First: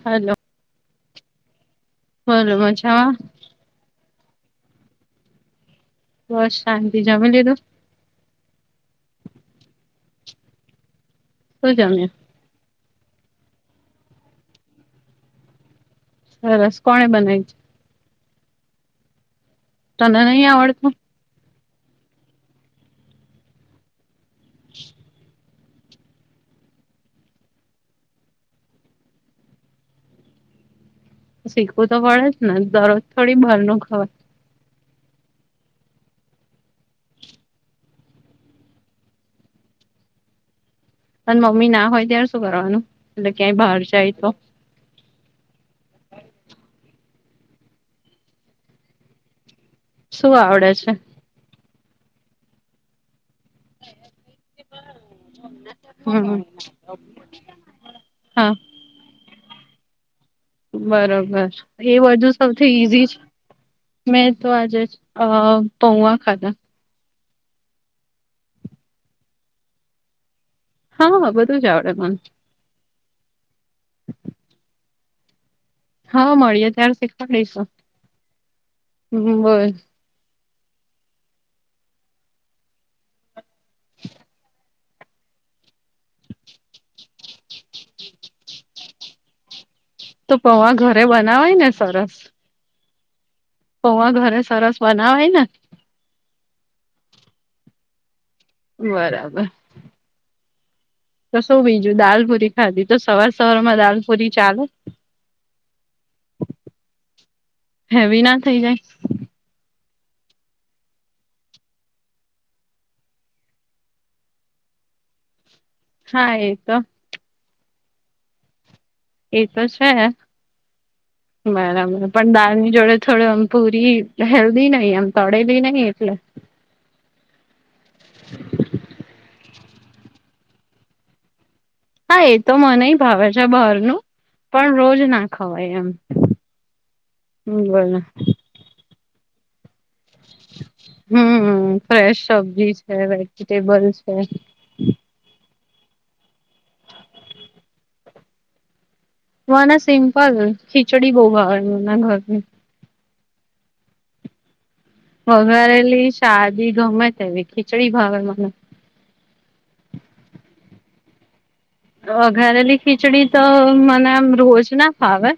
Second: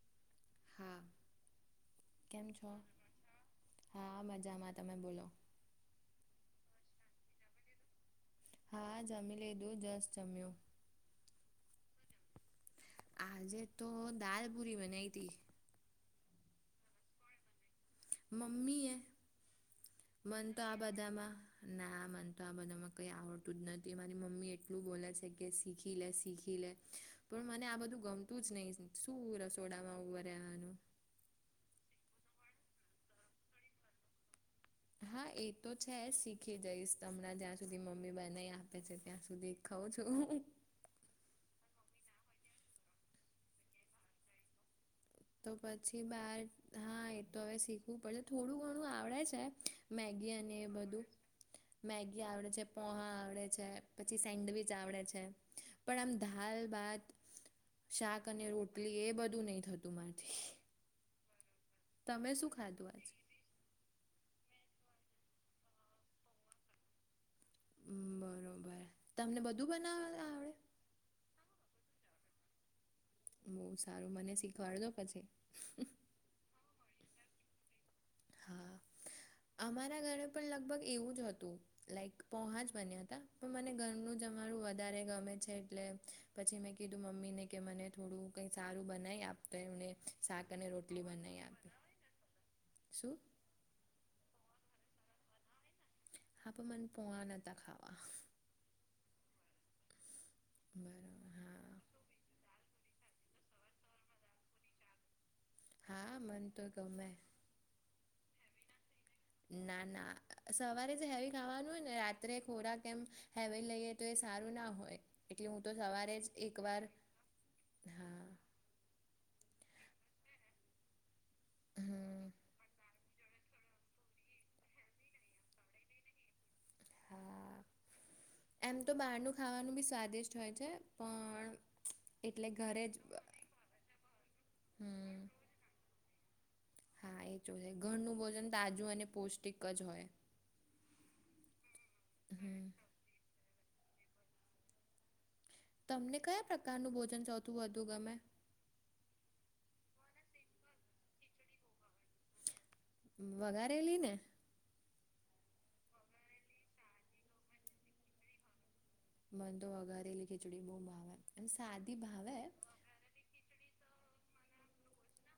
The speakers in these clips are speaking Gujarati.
હલો હા કેમ બોલો છો મજામાં હા મજામાં તમે બોલો બસ શાંતિ જમી લીધું હા જમી લીધું દું જસ્ટ જમ્યુ શું જમ્યુ આજે તો દાલ પૂરી બનાવી હતી સરસ કોણે બનાય તી. મમ્મી એ તને નહી મન તો આ આવડતું બધામાં ના મને તો આ બધામાં કઈ આવડતું જ નથી મારી મમ્મી એટલું બોલે સે. શીખી લે શીખી લે પણ મને આ બધું ગમતું જ નહી શું રસોડામાં રહેવાનું શીખવું તો પડે જ ને દરરોજ થોડી બાર ન ખવ હા એ તો છે જ શીખી જઈશ તમણાં જ્યાં સુધી મમ્મી બ ન આપે છે ત્યાં સુધી ખઉ છું. પણ મમ્મી ના હોય ત્યારે શું કરવાનું એટલે ક્યાંય બહાર જાય તો? તો પછી બાર ધાય હવે શીખવું પડશે થોડું ઘણું આવડે છે. મેગી શું અને એ આવડે છે બધું મેગી આવડે છે પોહા આવડે પછી સેન્ડવીચ આવડે છે પણ આમ હમ ધાલ બાત શાક અને હા રોટલી એ બધું નહી થતું મારથી બરોબર એ બધુ તમે શું સૌથી ખાધું આજ ઈઝી છે. મેં તો આજે અ પૌવા ખાધા. બરોબર તમને બધું બનાવ આવડે.? હા બધું જ આવડે મને. બહુ સારું મને શીખવાડજો પછી. હા મળીએ ત્યારે શીખવા દઈશું હા અમારા ઘરે પણ લગભગ એવું જ હતું લાઈક પોહા જ બન્યા હતા પણ મને ઘરનું જમાણું વધારે ગમે છે એટલે પછી મેં કીધું મમ્મીને કે મને થોડું કઈ સારું બનાવી આપતા એમને તો શાક અને પૌવા ઘરે રોટલી બનાઈ બનાવાય આપ ને સરસ શું? પોવા ઘરે સરસ બનાવાય ને. હા તો મન પોવા નો હતા ખાવા. બરાબર! બરાબર! તો શું હા બીજું દાલપુરી ખાધી તો સવાર સવાર માં દાલપુરી ચાલે.? હા મન તો ગમે. હેવી ના થઈ જાય.? ના ના સવારે જ હેવી ખાવાનું હોય ને રાત્રે ખોરાક એમ હેવી લઈએ તો એ સારું ના હોય એટલે હું તો સવારે જ હા એ તો એકવાર હા એ તો છે બરાબર હમ પણ દળ ની જોડે થોડું આમ પૂરી હેલ્ધી નહ એમ તળેલી નહીિ એટલે હા એમ તો બારનું ખાવાનું બી સ્વાદિષ્ટ હોય છે પણ હા એ એટલે તો ઘરે મને જ ભાવે છે બહારનું પણ રોજ હમ ના ખવાય એમ. હા એ જો છે બોલ ઘરનું ભોજન તાજું અને પૌષ્ટિક જ હોય. હમ ફ્રેશ હમ. સબ્જી છે, વેજીિટેબલ છે. તમને કયા પ્રકારનું ભોજન સૌથી વધું ગમે.? માને સિમ્પલ ખીચડી બહુ ભાવે ઘરની. વઘારેલી ને? વઘારેલી શાદી ગમે તે એવી ખીચડી ભાવે મને-' મંદો વગારેલી ખીચડી બમાં ભાવેન અને સાદી? વઘારેલી ખીચડી તો મને આમ રોજ ના ફાવે-'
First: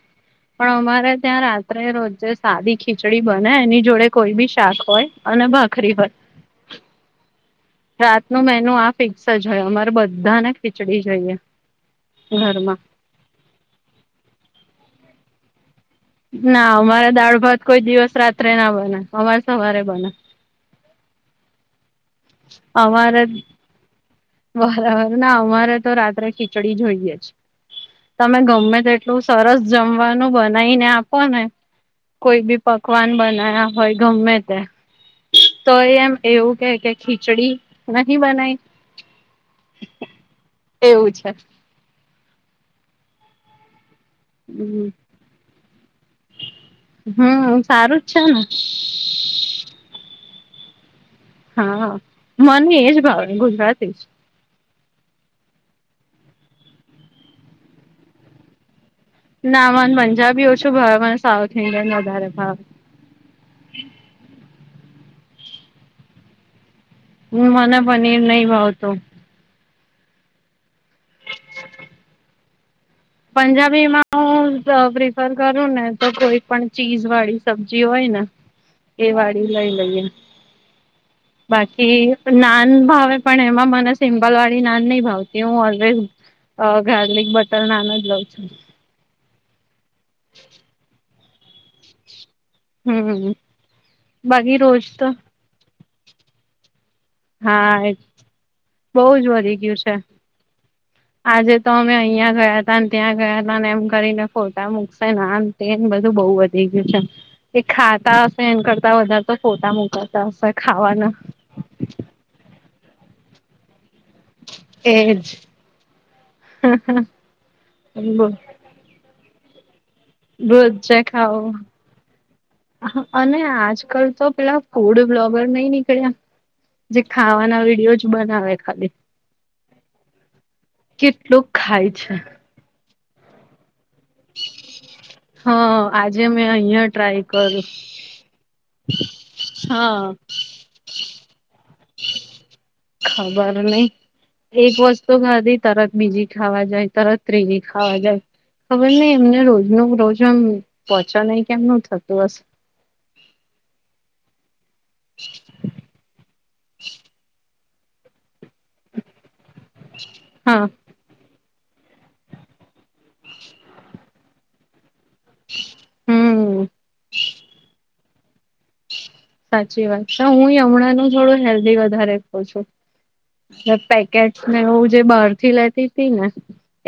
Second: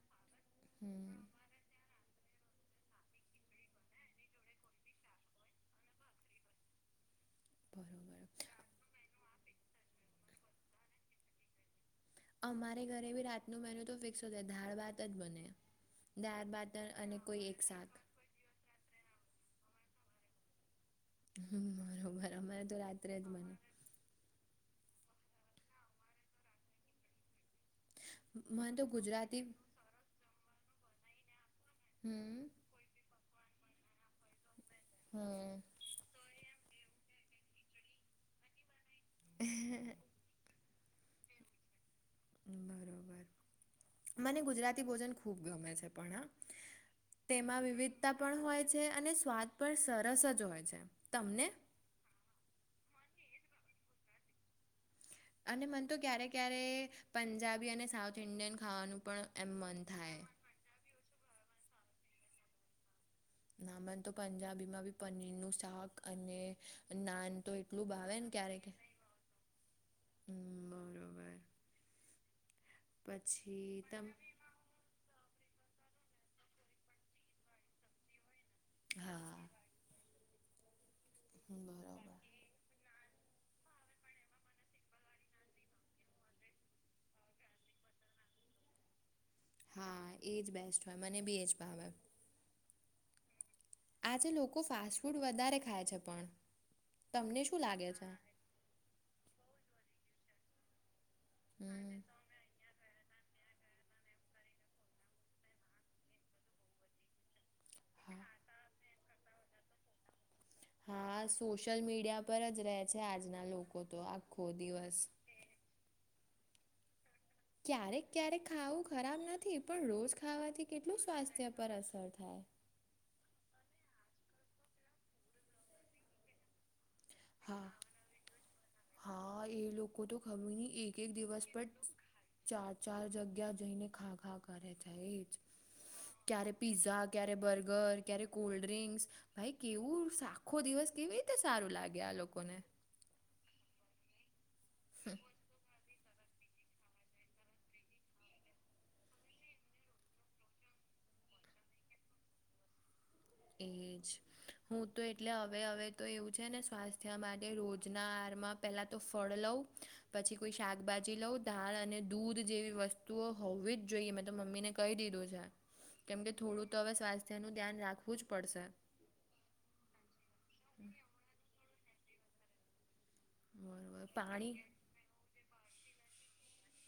પણ અમારે હમ. ત્યાં રાત્રે રોજે સાદી ખીચડી બને એની જોડે કોઈ બી શાક હોય અને ભાખરી હોય. બરોબર રાતનું મેન આ ફિક્સ જ હોય અમારે બધાને ખીચડી જોઈએ. ઘરમાં અમારે ઘરે ભી રાતનું મેન્યુ તો ફિક્સ હોશે ધાળ ભાત જ બને. દાળ ના ભાત અમારા અને દાળ એક ભાત કોઈ શાક દિવસ રાત્રે ના બને અમારે સવારે બને. હમ બરોબર અમારે તો રાત્રે જ અમારે બને. બરાબર ના અમારે તો રાત્રે ખીચડી જોઈએે જ. તમે મને ગમે તો એટલું ગુજરાતી સરસ જમવાનું બનાવીને આપો ને હમ કોઈ બી પકવાન બના્યા હોય ગમે હમ. તો એમ એવું કે કે ખીચડી નથીહી બનાયી? હ એવું છે? [unintelligible] બરોબર મને ગુજરાતી ભોજન ખૂબ ગમે છે પણ હા. હમ તેમાં સારું જ વિવિધતા છે પણ ને હોય છે અને સ્વાદ પણ સરસ જ હોય છે. તમને.? હા મને એજ ભાવ ગુજરાતી જ. અને મને તો ક્યારેક ક્યારે પંજાબી અને સાઉથ ઇન્ડિયન ખાવાનું પણ એમ ના મન મને થાય પંજાબી ઓછો ભાવને સાઉથ ઇન્ડિયન વધારે ભાવે. ના મને તો પંજાબી માં બી પનીરનું શાક અને નાન તો મને એટલું ભાવે પનીર ને નહી ક્યારે કે ભાવતું હ બરોબર પછી તમ પંજાબીમાં હ ર કરું ને તો કોઈ પણ ચીજ વાળી સબ્જી હોય ને? એ હા વાળી લઈ લઈએ, બાકી બરોબર નાન ભાવે પણ એમાં મને સિમ્પલ વાળી નાન નહી ભાવતી હું ઓલવેઝ ગાર્લિક બટર નાન જ લ હા એ જ બેસ્ટ હોય મને બી એ જ ભાવે હમ હ આજે લોકો ફાસ્ટ ફૂડ વધારે ખાય છે પણ તમને શું હા લાગે એ છે બહજ વધી ગયું છે આજે તો અમે હમ અહં ગયા હતા ત્યાં ગયા હતાને એમ કરીને ફોટા મુકશે તેને બધું બહુ વધી ગયું છે એ ખાતા હા હશે એ કરતા વધારે તો ફોટા મુકાતા હશે ખાવાના હા સોશિયલ મીડિયા પર જ રહે છે આજના લોકો તો આ એજ હ ક્યારેક ક્યારેક ખાવું ખરાબ નથી પણ રોજ ખાવાથી રોજ જે કેટલું ખાઓ સ્વાસ્થ્ય પર અસર થાય અને આજકાલ તો પેલા ફૂડ બ્લોગર નઈ નીકળ્યા જે ખાવાના હા વિડીિયો જ બનાવે ખાલી હા એ લોકો તો ખર ન એક એક દિવસ કેટલું પણ ખાય છે. ચાર ચાર જગ્યા જઈને ખા ખા કરે છે એજ હા આજે મેં ક્યારે અહિયાં પીઝા ટ્રાય ક્યારે કરું બર્ગર ક્યારે કોલ્ડ ડ્રિંકસ ભાઈ કેવું હા આખો દિવસ કેવી રીતે સારું લાગે આ લોકોને ખબર નહી એક વસ્તુ ખાધી તરત બીજી ખાવા જાય તરત ત્રીજી ખાવા જાય ખબર નહી એમને રોજ ન રોજ આમ પહોંચા નહી કે એમનું થતું હશે એજ હું તો એટલે હવે હવે તો એવું છે ને સ્વાસ્થ્ય માટે એ રોજના આરમાં પેલા તો ફળ લઉ પછી કોઈ હા શાકભાજી લઉ દાળ અને દૂધ જેવી વસ્તુઓ હોવી જ જોઈએ મેં તો મમ્મીને કહી દીધી કેમકે હમ થોડું તો હવે સ્વાસ્થ્ય નું ધ્યાન રાખવું જ પડશે સાચી વાત હું હયમણાનું થોડું હેલ્ધી વધારે કઉ છું બરોબર પેકેટ પાણી ને એું જે બહાર થી લેતી હતી ને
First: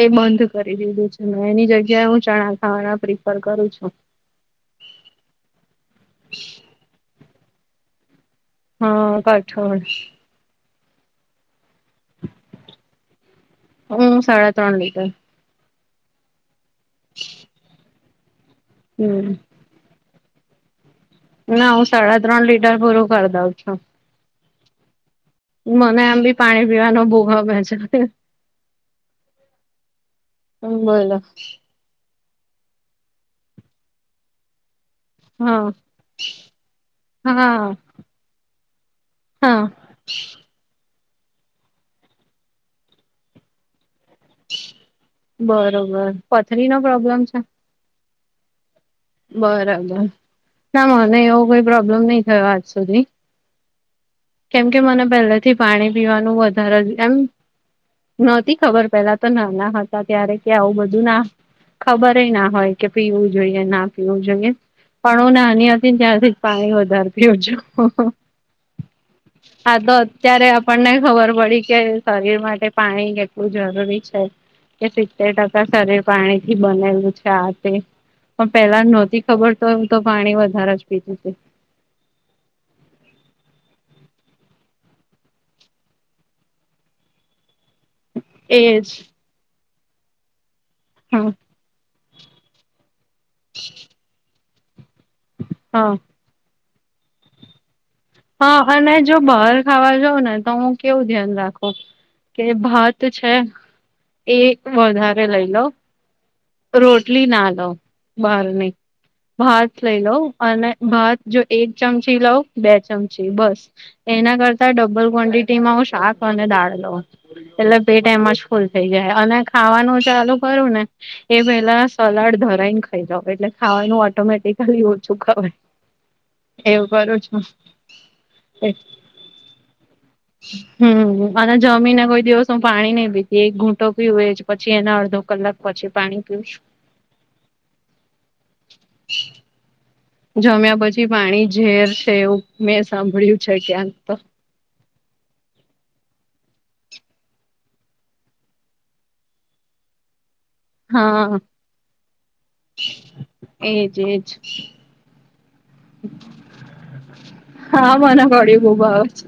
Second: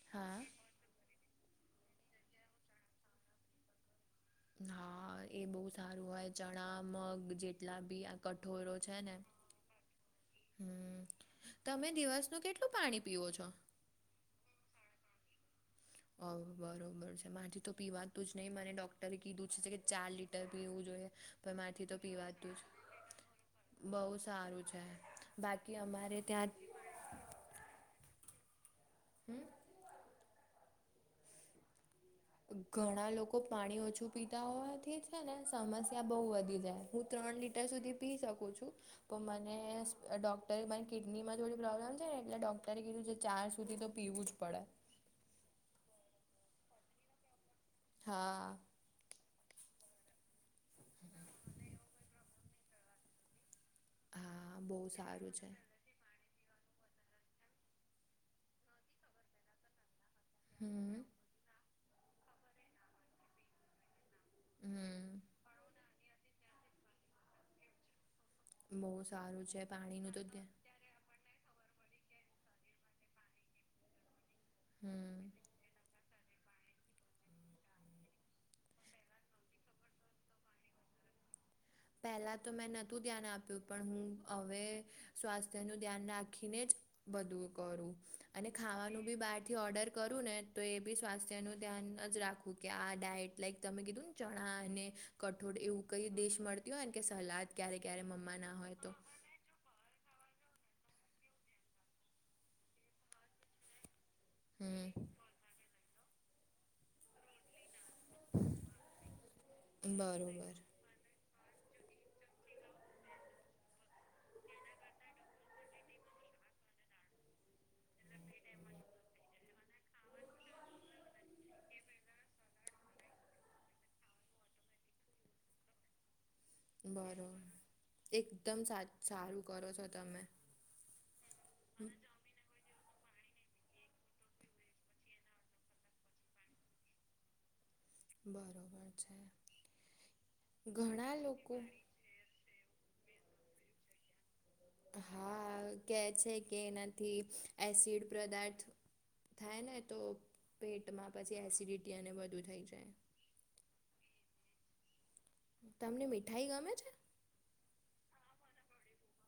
એ હા બંધ કરી [unintelligible] મેં એની જગ્યાએ હું ચણા ખાવાના પ્રિફર કરું છું હા એ બહુ સારું હોય ચણા મગ જેટલા બી કઠોરો છે ને હા કઠોળ હમ તમે દિવસનું કેટલું પાણી પીવ છો હું સાડા ત્રણ લીટર ઓ બરોબર છે માથી તો પીવાતું જ નહીિ મને ડોક્ટરે હમ કીધું છે કે ચાર લીટર ટર પીવું જોઈએ પણ ના હું માથી તો સાડા ત્રણ પીવાતું જ લીટર પૂરું કરી દઉં છું બઉુ સારું છે બાકી મને આમ અમારે ભી ત્યાં પાણી પીવાનો બોમે છે હમ્મ હ મળલા ઘણા લોકો પાણી ઓછું પીતા હોવાથી જ ને હા સમસ્યા બહઉ વધી જાય હું ત્રણ લીટર હા સુધી પી શકું છું તો મને હા ડૉક્ટરે બ કિડની માં થોડી પ્રોબ્લેમ છે ને એટલે ડોક્ટરે કીધું છે કે ચાર સુધી તો પીવું જ પડે બરોબર પથરી નો પ્રોબ્લેમ છે હા બરાબર ના મને એવો કોઈ પ્રોબ્લેમ નહીં થયો આજ સુધી હા કેમ બહુ કે મને સારું છે પહેલેથી પાણી પીવાનું વધારે એમ નતી ખબર પેલા તો નાના હતા ત્યારે કે આવું હમ બધું ના ખબર ના હોય કે પીવું જોઈએ ના પીવું જોઈએ હમ પણ હું નાની હતીને ત્યાંરથી જ પાણી વધારે પીઉ છું બહુ સારું છે આ પાણીનુંું તો અત્યારે આપણને ખબર પડી કે શરીર માટે પાણી કેટલું જરૂરી છે કે હમ સિતતેર ટકા શરીર પાણી થી બનાલું છે આ તે પણ પેલા નહોતી ખબર તો એવું તો પાણી વધારે જ પીતું છે પહેલા તો મેં નહતું ધ્યાન આપ્યું પણ હું હવે સ્વાસ્થ્ય નું ધ્યાન રાખીને જ બધું કરું અને એજ ખાવાનું બી બહારથી ઓર્ડર કરું ને તો એ બી હા સ્વાસ્થ્યનું. ધ્યાન જ રાખું કે આ ડાયટ લાઈક તમે કીધું ને ચણા અને- કઠોળ એવું હા કઈ દેશ મળતી હોય ને કે સલાદ ક્યારે ક્યારે મમવા ના હા હોય તો અને જો બહાર ખાવા જાવ ને તો હું કેવું ધ્યાન રાખું કે ભાત છે એ હમ વધારે લઈ લો રોટલી ના લો બહારની ભાત લઈ લઉં બરોબર અને ભાત જો એક ચમચી લાવ બે ચમચી બસ એના કરતા ડબલ ક્વોન્ટિટી માં હું શાક અને દાળ લઉ એટલે બે ટાઈમમાં જ ફૂલ થઇ જાય અને ખાવાનું ચાલુ કરું ને એ પેલા સલાડ ધરાઈને ખાઈ જાવ એટલે ખાવાનું ઓટોમેટિકલી ઓછું ખવાય એવું કરું બરોબર છું. એકદમ સા સારું કરો છો તમે હમ અને જમી ના કોઈ દિવસ- શું પાણી નહી પીતી એક ઘૂંટો પીવ એ પછી એના અડધો કલાક પછી પાણી પીવશું. બરોબર છે. જમ્યા પછી ઘણા પાણી લોકો ઝેર છે, એવું મેં સાંભળ્યું છે ક્યાંક તો હા કે છે કે એનાથી એસિડ પદાર્થ- થાય ને તો- પેટમાં પછી હા એસિડિટી એને વધુ થઈ જાય. એજ એજ- તમને મીઠાઈ ગમે છે? હા મને ગળ્યું બહુ ભાવે છે.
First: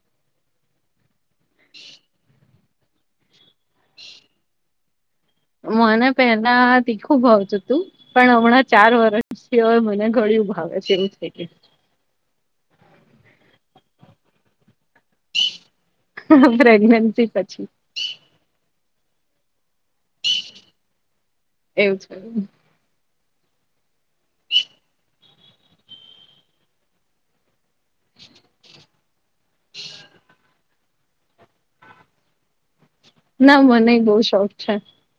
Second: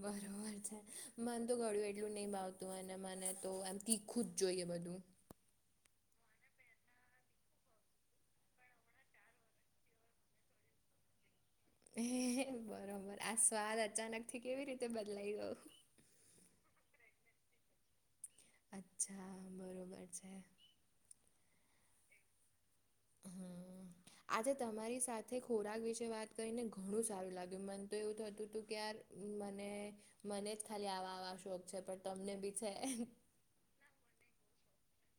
બરોબર છ મન તો ગળ્યું એટલું નહીં ભાવ તો એ મને તો એમ તીખું જ જોઈએ બધું- મને પેલા તીખું ભાવતું હતું. પણ હમણાં ચાર વર્ષથી હવે મને ગળ્યું ભાવે છે એવું થઈ ગયું હે! બરોબર. આ સ્વાદ અચાનક થી કેવી રીતે બદલાઈ ગયો? પ્રેગ્નેન્સી પછી અચ્છા બરોબર છે. એવું છે હમ [inaudible] આજે તમારી સાથે ખોરાક વિશે વાત કરીને ઘણું સારું લાગ્યું. મન તો એવું થતું હતું કે યાર મને મને જ ખાલી આવા આવા શોખ છે, પણ તમને બી છે. ના મનેય બહુ શોખ છે.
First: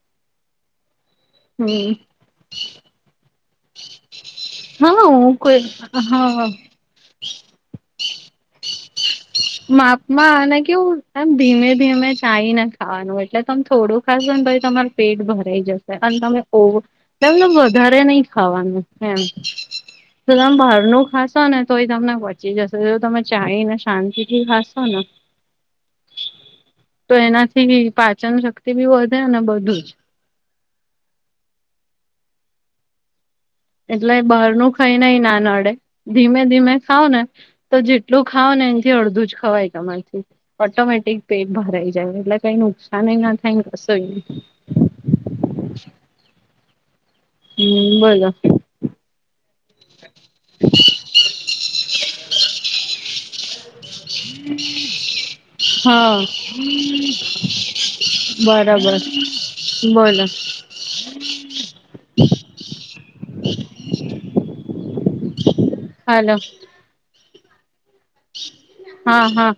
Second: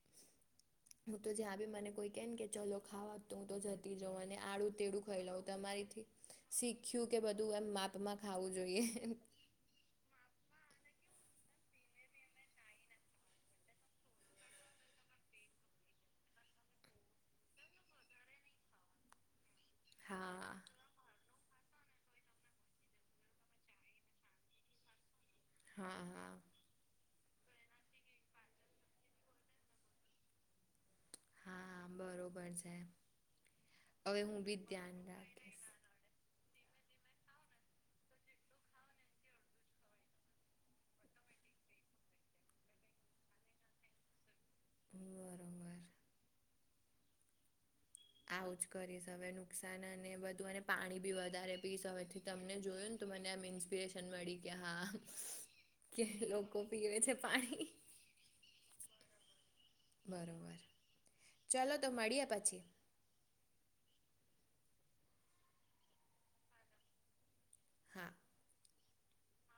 [inaudible] હું તો જ્યાં હમ બી મને કોઈ કેને કે ચલો ખાવા તું તો જતી જ રહું. અને આડું તેડું ખાઈ લઉં. તમારી હાહા શીખ્યું કે બધું એમ માપમાં ખાવું જોઈએ. માપ માં અને કેવું એમ ધીમે ધીમે ચાઈને ખાવાનું એટલે તમે થોડું ખાશો ને પછી તમારે પેટ ભરાઈ જશે. અને તમે ઓવ [unintelligible] વધારે નહી ખાવાનું એમ. તો તમે હા બહારનું ખાશો ને તોય તમને પચી જશે. જો તમે ચાઈને શાંતિ થી ખાસો ન. હા હા તો એનાથી પાચન શક્તિ બી વધે ને બધું જ હા બરોબર છે. એટલે હવે હું બહાર બી નું ધ્યાન ખાઈને ના રાખીશ નડે. ધીમે ધીમે ખાવ ને- તો જેટલું ખાાવ ને એનથી અડધું જ ખવાય તમારથી- ઓટોમેટિક પેટ ભરાઈ જાય. એટલે કઈ નુકસાન ના થાયને કશું બરોબર હમ બોલ આવું જ કરીશ હવે ન. નુકસાન અને બધું અને પાણી બી વધારે પીસ હવેથી તમને જોયું ને તો મને આમ ઈનસ્પિરેશન મળી કે હા કે, હા લોકો પીવે છે પાણી. બરાબર. બોલો બરોબર ચલોો તો મળીએ પછી હાલો હા હા હા-